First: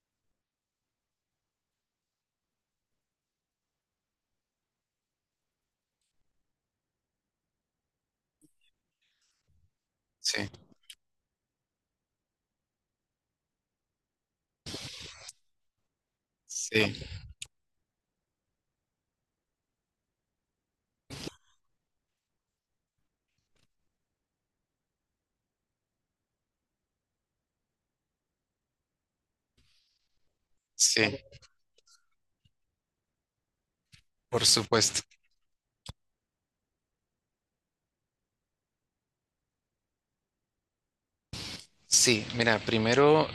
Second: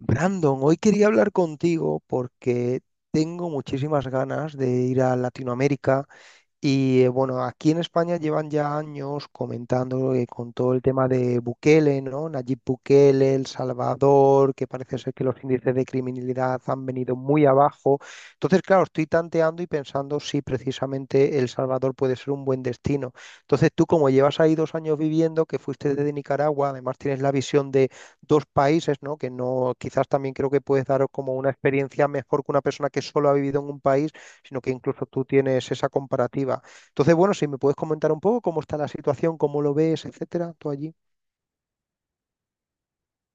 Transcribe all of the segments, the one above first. Brandon, hoy quería hablar contigo porque tengo muchísimas ganas de ir a Latinoamérica, y bueno, aquí en España llevan ya años comentando Sí, con todo el tema de Bukele, ¿no? Nayib Bukele, El Salvador, que parece ser que los índices de criminalidad han sí, venido muy abajo. Entonces, claro, estoy tanteando y pensando si precisamente El Salvador puede ser un buen destino. Entonces, tú como llevas ahí dos años viviendo, que fuiste desde Nicaragua, además tienes la visión de dos países, ¿no? Que no, quizás también creo que puedes sí, dar como una experiencia mejor que una persona que solo ha vivido en un país, por sino que supuesto. incluso tú tienes esa comparativa. Entonces, bueno, si me puedes comentar un poco cómo está la situación, cómo lo ves, etcétera, tú allí. Sí, mira, primero,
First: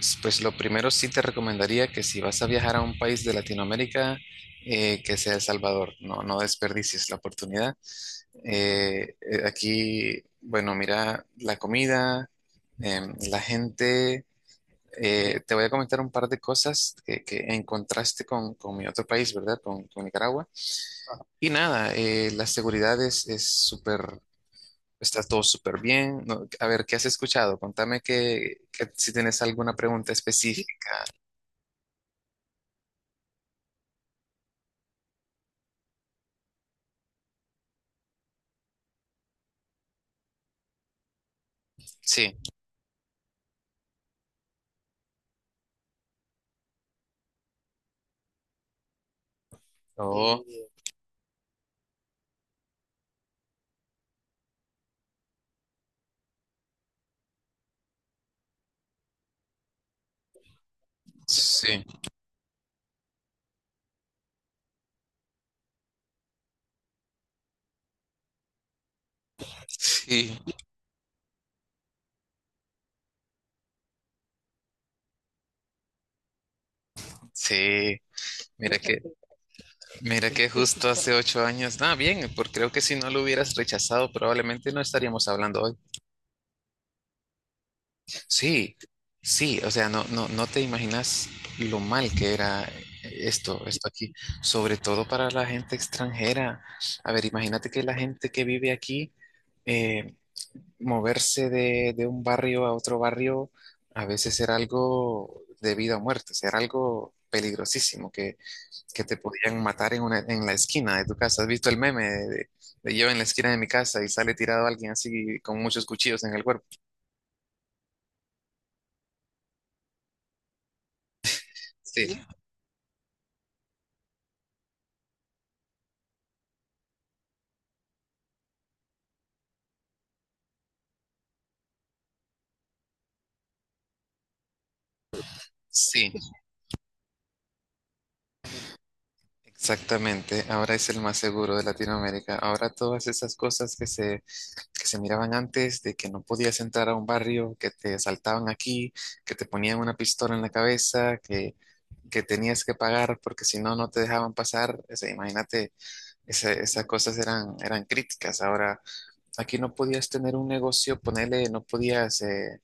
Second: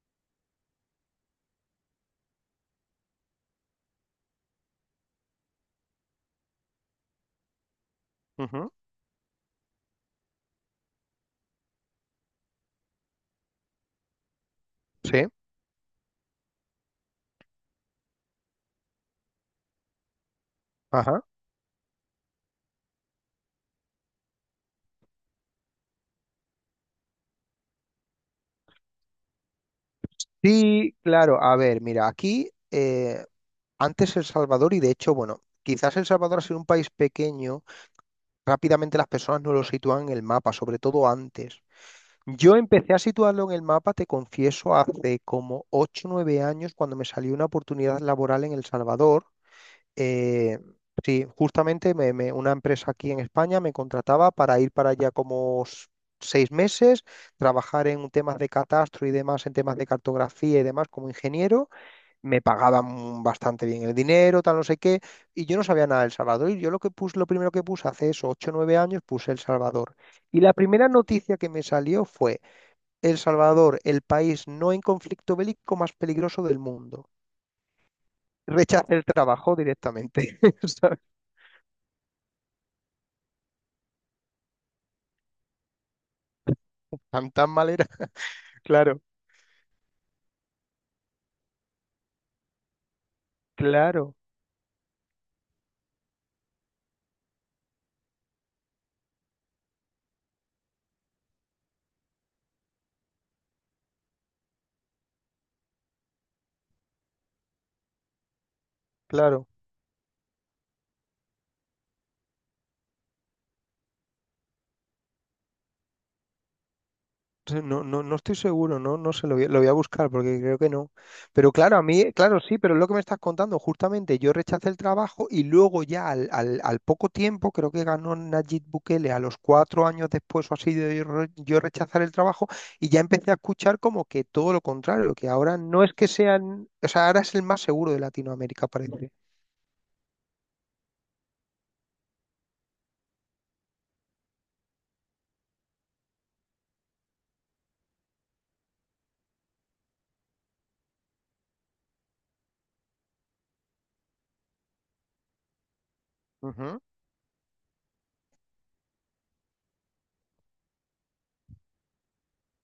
pues lo primero sí te recomendaría que si vas a viajar a un país de Latinoamérica, que sea El Salvador. No, no desperdicies la oportunidad. Ujú. Aquí, bueno, mira, la comida, la gente, Sí. Te voy a comentar un par de cosas que en contraste con mi otro país, ¿verdad? Con Nicaragua. Ajá. Y nada, la seguridad es súper está todo súper bien. No, a ver, ¿qué has escuchado? Contame, que si tienes alguna pregunta específica. Sí, claro, a ver, mira, aquí antes El Salvador, y de hecho, bueno, quizás El Salvador ha sido un país pequeño, rápidamente las personas no lo sitúan en el mapa, sobre todo antes. Sí. Yo empecé a situarlo en el mapa, te confieso, hace como 8 o nueve años cuando me salió una oportunidad laboral en El Salvador. Oh. Eh, sí, justamente una empresa aquí en España me contrataba para ir para allá como seis meses, trabajar en temas de catastro y demás, en temas de cartografía y demás como ingeniero. Sí, Me pagaban bastante bien el dinero, tal, no sé qué, y yo no sabía nada de El Salvador. Y yo lo que puse, lo primero que puse hace eso, ocho o nueve años, puse El Salvador. sí. Y la primera noticia que me salió fue: El Salvador, el país no en conflicto bélico más peligroso del mundo. Sí, sí. Mira Rechacé que, el trabajo mira directamente. que justo hace 8 años. Ah, bien, porque creo que si no lo hubieras rechazado, probablemente no estaríamos hablando hoy. Tan, tan mal era. Sí, Claro, sí. O sea, no, no, no te imaginas lo mal que era, esto aquí. claro, Sobre todo para la gente extranjera. A ver, imagínate que la gente que vive aquí, eh, moverse de un barrio a otro barrio a veces era algo de vida o muerte. O sea, era algo peligrosísimo, que te claro. podían matar en la esquina de tu casa. ¿Has visto el meme de, de yo en la esquina de mi casa y sale tirado alguien así con muchos cuchillos en el cuerpo? Entonces, no, no, no estoy seguro, no, no sé, lo voy a buscar porque creo que no. Pero claro, a mí, Sí, claro, sí, pero es lo que me estás contando, justamente yo rechacé el trabajo y luego ya al poco tiempo, creo que ganó Nayib Bukele a los cuatro años después o así de yo rechazar el trabajo, y ya empecé a escuchar como que todo lo contrario, que ahora no es que sí, sí, sean, o sea, ahora es el más seguro de Latinoamérica, parece. exactamente. Ahora es el más seguro de Latinoamérica. Ahora todas esas cosas que se miraban antes, de que no podías entrar a un barrio, que te asaltaban aquí, que te ponían una pistola en la cabeza, que tenías que pagar porque si no, no te dejaban pasar. O sea, imagínate, Ujú. esas cosas eran críticas. Ahora, aquí no podías tener un negocio, ponele, no podías,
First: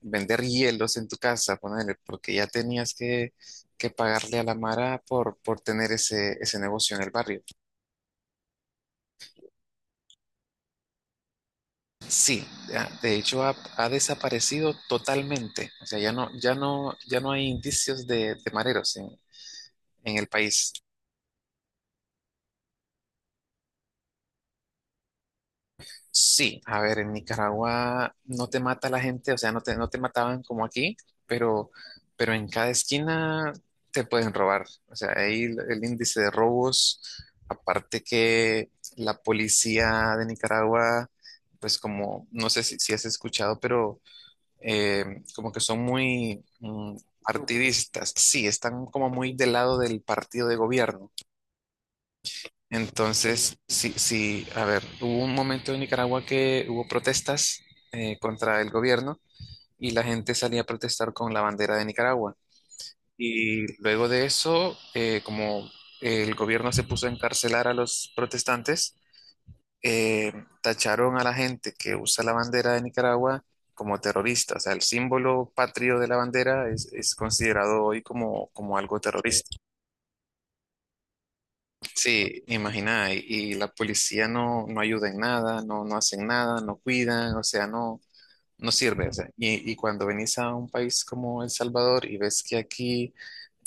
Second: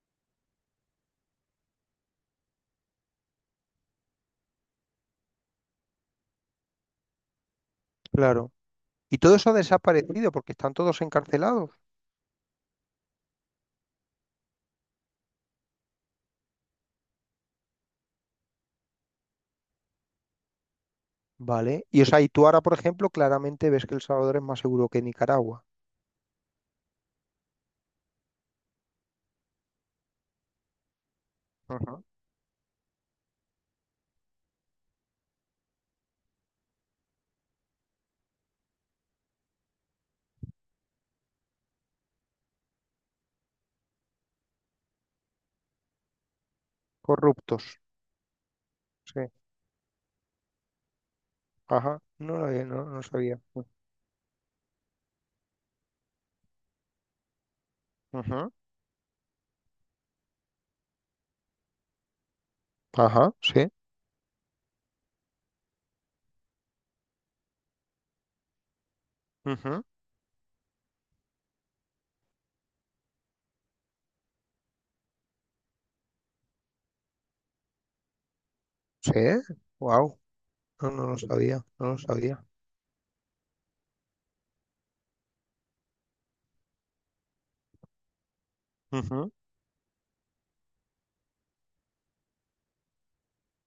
vender hielos en tu casa, ponele, porque ya tenías que pagarle a la Mara por tener ese negocio en el barrio. Claro. Y todo eso ha desaparecido porque están todos encarcelados. Sí, ya, de hecho ha desaparecido totalmente. O sea, ya no hay indicios de mareros en el país. Vale. Y o sea, y tú ahora, por ejemplo, claramente ves que El Salvador es más seguro que Nicaragua. Sí, a ver, en Nicaragua no te mata la gente, o sea, no te mataban como aquí, pero, Ajá. pero en cada esquina te pueden robar. O sea, ahí el índice de robos, aparte que la policía de Nicaragua, pues como, no sé si has escuchado, pero eh, como que son muy Corruptos. partidistas. Sí, están como Sí. muy del lado del partido de gobierno. Ajá. No, no sabía. Entonces, sí, sí, a ver, hubo un momento en Nicaragua que hubo protestas Ajá. contra el gobierno, y la gente salía a protestar con la bandera de Nicaragua. Ajá. Y Sí. luego de eso, como el gobierno se puso a encarcelar a los protestantes, Ujú. eh, tacharon a la gente que usa la bandera de Nicaragua como terrorista. O sea, el símbolo patrio de la bandera es considerado hoy como, como algo Sí. terrorista. Wow. No, no lo sabía. No lo Sí, sabía. imagina, y la policía no, no ayuda en nada, no, no hacen nada, no cuidan, o sea, no, no sirve. O sea, Ujú, y cuando venís a un país como El Salvador y ves que aquí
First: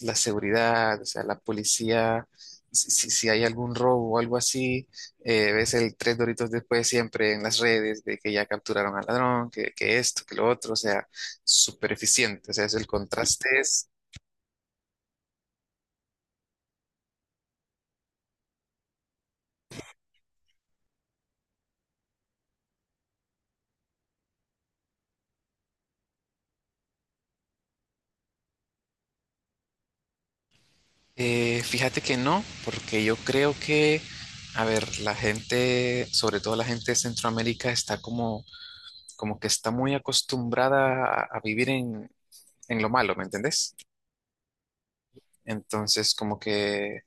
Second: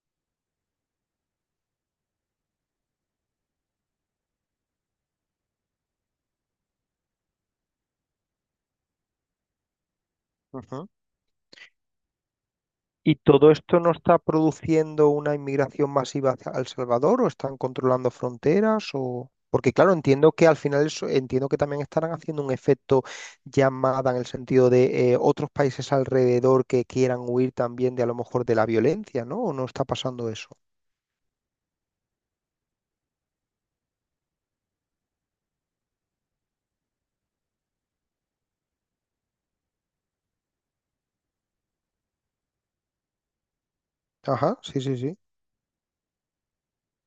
la seguridad, o sea, la policía, si hay algún robo o algo así, ves el tres doritos después siempre en las redes de que ya capturaron al ladrón, que esto, que lo otro. O ujú. sea, súper eficiente. O sea, es el ¿Y contraste todo esto es. no está produciendo una inmigración masiva hacia El Salvador, o están controlando fronteras, o porque claro, entiendo que al final entiendo que también estarán haciendo un efecto llamada en el sentido de otros países alrededor que quieran huir también, de a lo mejor, de la violencia, ¿no? ¿O no está pasando eso? Fíjate que no, porque yo creo que, a ver, la gente, sobre todo la gente de Centroamérica, está como que está muy acostumbrada a vivir en lo malo, ¿me entendés? Ajá, sí, sí, sí. Entonces, como que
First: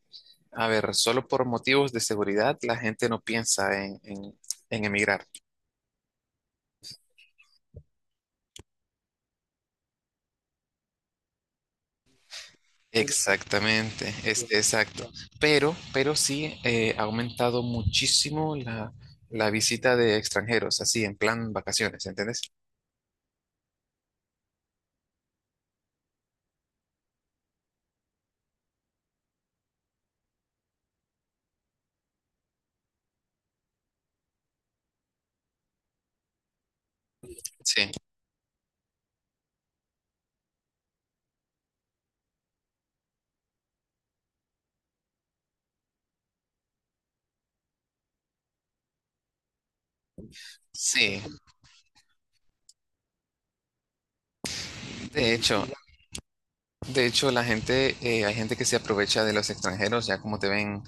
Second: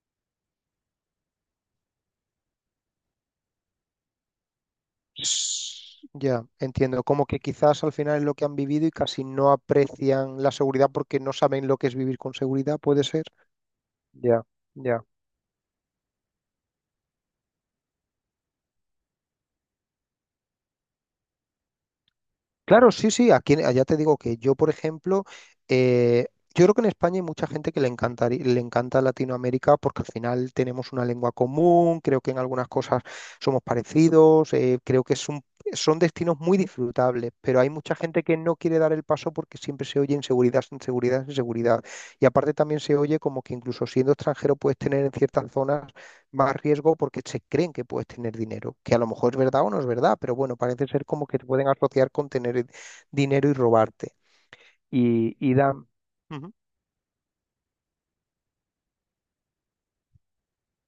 a ver, solo por motivos de seguridad la gente no piensa en, en emigrar. Ya, entiendo. Como que quizás al final es lo que han vivido y casi no aprecian la seguridad porque no saben lo que es vivir con seguridad, puede ser. Exactamente, Ya, es bien, exacto, ya. bien. Pero sí, ha aumentado muchísimo la visita de extranjeros, así en plan vacaciones, ¿entendés? Claro, sí, sí, aquí allá te digo que yo, por ejemplo, eh, yo creo que en España hay mucha gente que le encanta Latinoamérica porque al final tenemos una lengua común, creo que en algunas cosas somos parecidos, creo que son destinos muy disfrutables, pero hay Sí, mucha gente que no quiere dar el paso porque siempre se oye inseguridad, inseguridad, inseguridad. Y aparte también se oye como que incluso siendo extranjero puedes tener en ciertas zonas más riesgo porque se creen que puedes tener dinero, que a lo mejor es verdad o no es verdad, pero bueno, parece ser sí. como que te pueden asociar con tener el dinero y robarte. De Y hecho, dan. Ujú, de hecho la gente, hay gente que se aprovecha de los extranjeros, ya como te ven,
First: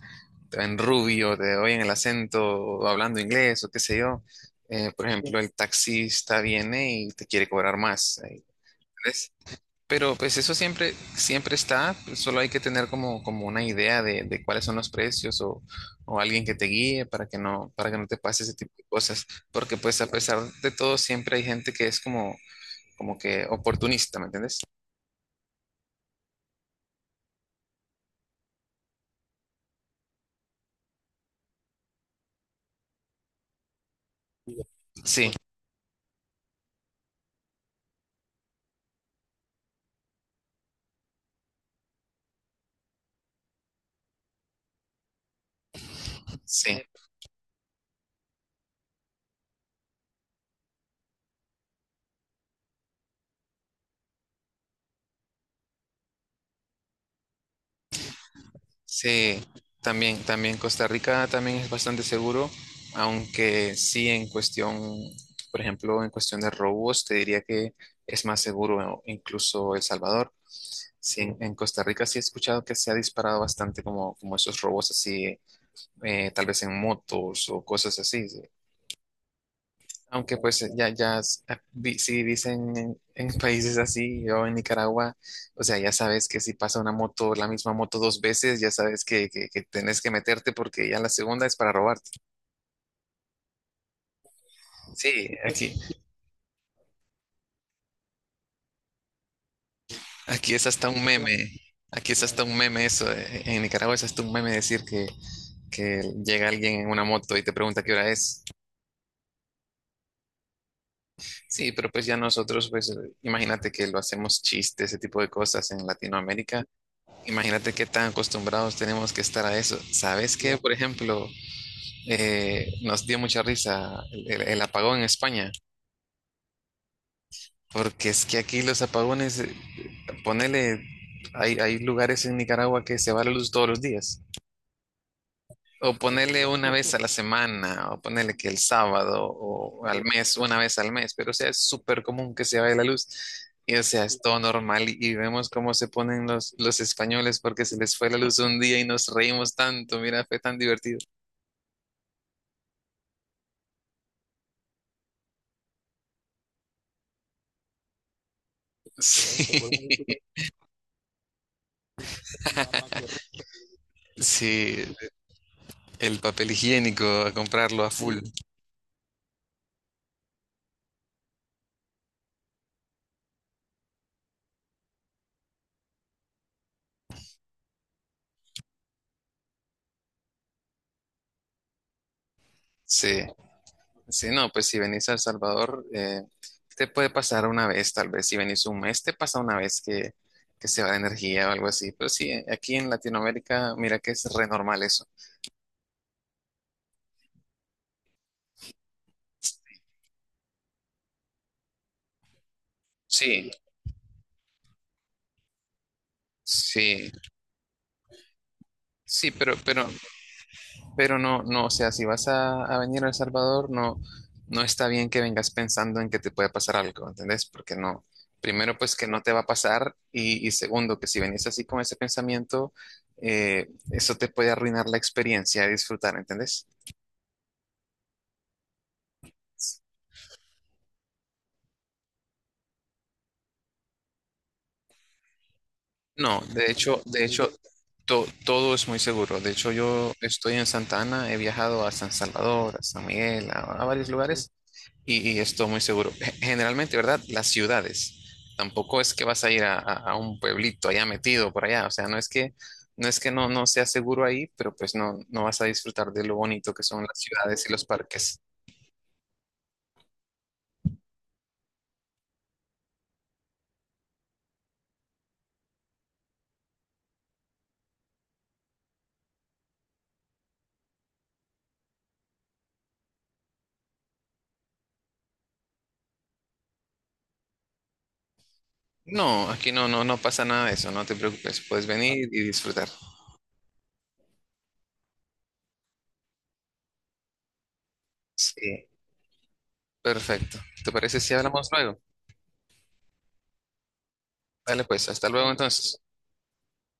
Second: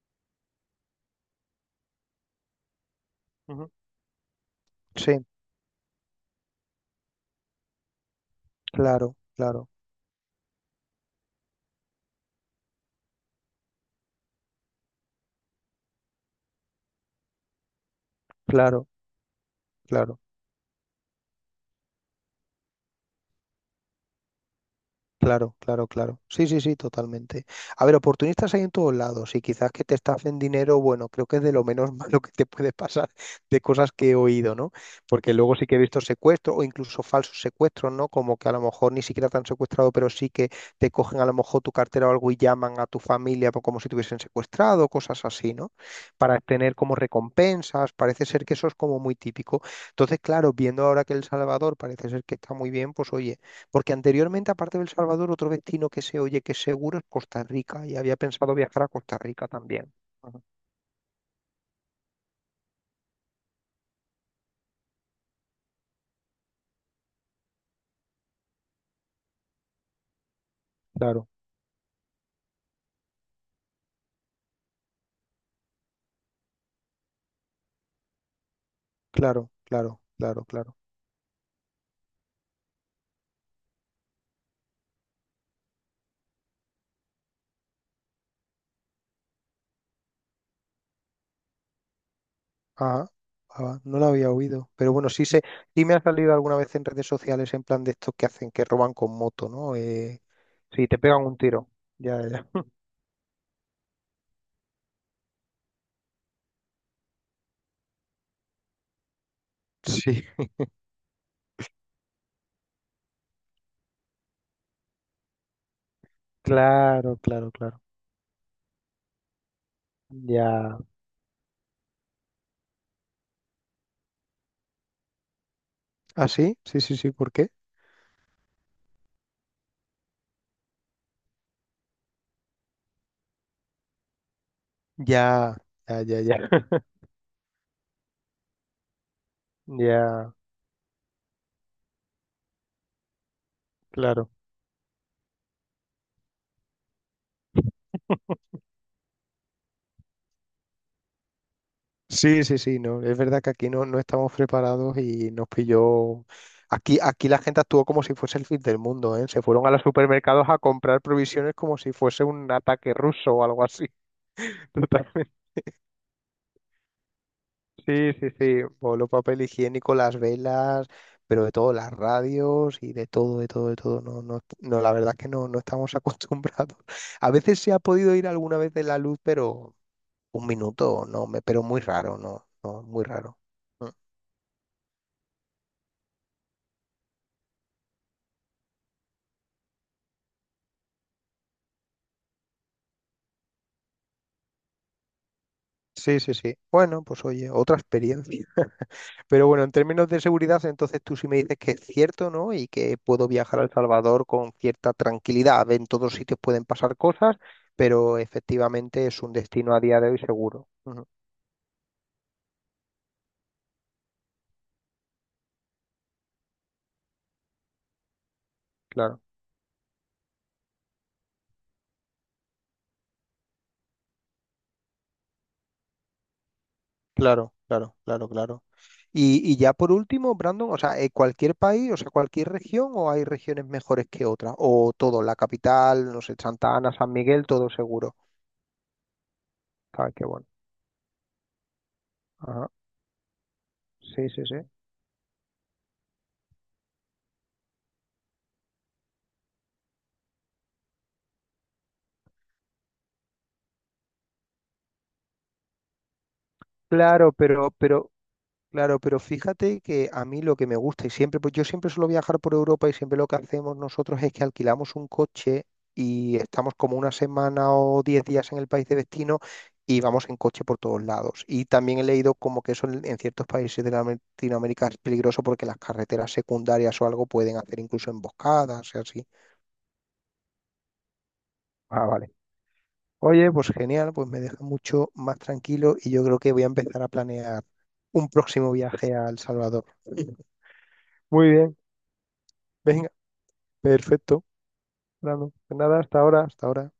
rubio, te oyen el acento, o hablando inglés, o ujú. qué sé yo. Por bien, Sí, ejemplo, el taxista viene y te quiere cobrar más. Claro, ¿Entendés? claro, Pero pues eso siempre está, pues solo hay que tener como una idea de cuáles son los precios, o alguien que te guíe para que no te pase ese tipo de claro, cosas. Porque pues a claro. pesar de todo siempre hay gente que es como que oportunista, ¿me entiendes? Claro, claro, claro. Sí, sí, sí, totalmente. A ver, oportunistas hay en todos lados, y quizás que te estafen dinero, bueno, creo que es de lo menos malo que te puede pasar de cosas que he oído, ¿no? Sí, Porque luego sí que he visto secuestros o incluso falsos secuestros, ¿no? Como que a lo mejor ni siquiera te han secuestrado, pero sí que te cogen a lo mejor tu cartera o algo y llaman a tu familia, como si te hubiesen secuestrado, cosas así, ¿no? Para tener sí. como recompensas, parece ser que eso es como muy típico. Entonces, claro, viendo ahora que El Salvador parece ser que está muy bien, pues oye. Porque anteriormente, aparte de El Salvador, otro destino que se oye que es seguro es Costa Rica, y había pensado viajar a Costa Sí, Rica también. también, Ajá. también Costa Rica también es bastante seguro, aunque sí en cuestión, por ejemplo, en cuestión de robos, te diría que es más seguro incluso El Salvador. Sí, Claro, en Costa Rica sí he escuchado que se ha disparado bastante como esos robos así, tal vez en motos o cosas así. Sí. claro, claro, Aunque claro, pues claro. ya, ya, ah, si dicen en, países así, yo en Nicaragua, o sea, ya sabes que si pasa una moto, la misma moto dos veces, ya sabes que tenés que meterte porque ya la segunda es para robarte. Ajá, ajá, no lo había oído. Pero bueno, sí Sí, sé, aquí, sí me ha salido alguna vez en redes sociales en plan de estos que hacen, que roban con moto, ¿no? Aquí es Sí, hasta te un pegan meme, un tiro. aquí Ya, es hasta ya. un meme eso. En Nicaragua es hasta un meme decir que llega alguien en una moto y te pregunta qué hora es. Sí, Sí, pero pues ya nosotros, pues imagínate que lo hacemos chiste, ese tipo de cosas en Latinoamérica. claro, claro, Imagínate claro. qué tan acostumbrados tenemos que estar a eso. ¿Sabes qué? Por Ya. ejemplo, nos dio mucha risa el, el apagón en España, ¿Ah, sí? Sí, sí, sí, ¿por qué? porque es que aquí los apagones, ponele, hay lugares en Nicaragua que se va la luz todos los días, Ya, o ya, ya, ya. ponele una vez a la semana, o ponele que el sábado, o al Ya, mes, una vez al mes, pero o sea, es súper común que se vaya la luz. Y o sea, es claro. todo normal y vemos cómo se ponen los españoles porque se les fue la luz un día y nos reímos tanto, mira, fue tan divertido. Sí, sí, sí, no, es verdad que aquí no, no estamos preparados y nos pilló. Aquí la gente actuó como si fuese el fin del mundo, ¿eh? Se Sí, fueron a los supermercados a comprar provisiones como si fuese un ataque ruso o algo así. sí, Totalmente. el papel higiénico, a comprarlo a Sí, full. sí, sí. Voló papel higiénico, las velas, pero de todo, las radios y de todo, de todo, de todo. No, no, no, la verdad es que no, no estamos acostumbrados. A veces se ha podido ir alguna vez de la luz, pero un minuto, no, me, pero muy raro, no, no, muy Sí, raro. sí, no, pues si venís a El Salvador, te puede pasar una vez, tal vez. Si venís un mes, te pasa una vez que se va de energía o algo así. Pero sí, aquí en Latinoamérica, mira que es re normal eso. Sí, sí, sí. Bueno, pues oye, otra experiencia. Pero bueno, en términos de seguridad, entonces tú sí me dices que es cierto, ¿no? Y que puedo Sí, viajar a El Salvador con cierta tranquilidad. En todos sitios pueden pasar sí, cosas, pero efectivamente es sí, un pero, destino a pero día de hoy seguro. Ujú. Pero no, no, o sea, si vas a venir a El Salvador, no, no está bien que vengas pensando en que te puede pasar algo, ¿entendés? Porque no, primero pues que no Claro, te va a pasar, y segundo que si venís así con ese pensamiento, eso te puede arruinar la experiencia de disfrutar, ¿entendés? claro, claro, claro, claro. Y ya por último, Brandon, o sea, cualquier país, o sea, cualquier región, ¿o hay regiones mejores que otras, o todo, la capital, no sé, No, de Santa Ana, hecho, San de, sí, Miguel, hecho, todo seguro? Todo es muy seguro. De hecho, Ah, yo qué bueno. estoy en Santa Ana, he viajado a San Ajá. Salvador, a San Miguel, a varios Sí, sí, lugares, sí. y esto muy seguro. Generalmente, ¿verdad? Las ciudades. Tampoco es que vas a ir a, a un pueblito allá metido por allá. O sea, no es que no es que no, no sea seguro ahí, pero pues no, no vas a disfrutar de lo bonito que son las Claro, ciudades pero, y los pero parques. Claro, pero fíjate que a mí lo que me gusta, y siempre, pues yo siempre suelo viajar por Europa y siempre lo que hacemos nosotros es que alquilamos un coche y estamos como una semana o diez días en el país de destino y vamos en coche por todos lados. Y también he leído como que eso en, ciertos países de Latinoamérica es peligroso porque las carreteras secundarias o algo, pueden hacer incluso emboscadas y así. No, aquí no, no, no pasa nada de eso, no te preocupes, puedes Ah, venir vale. y disfrutar. Oye, pues genial, pues me deja mucho más tranquilo y yo creo que voy a empezar a planear un próximo Sí, viaje a El Salvador. perfecto. ¿Te parece si Muy hablamos bien. luego? Venga. Perfecto, Dale pues, hasta luego Brandon. Pues entonces. nada, hasta ahora, hasta ahora.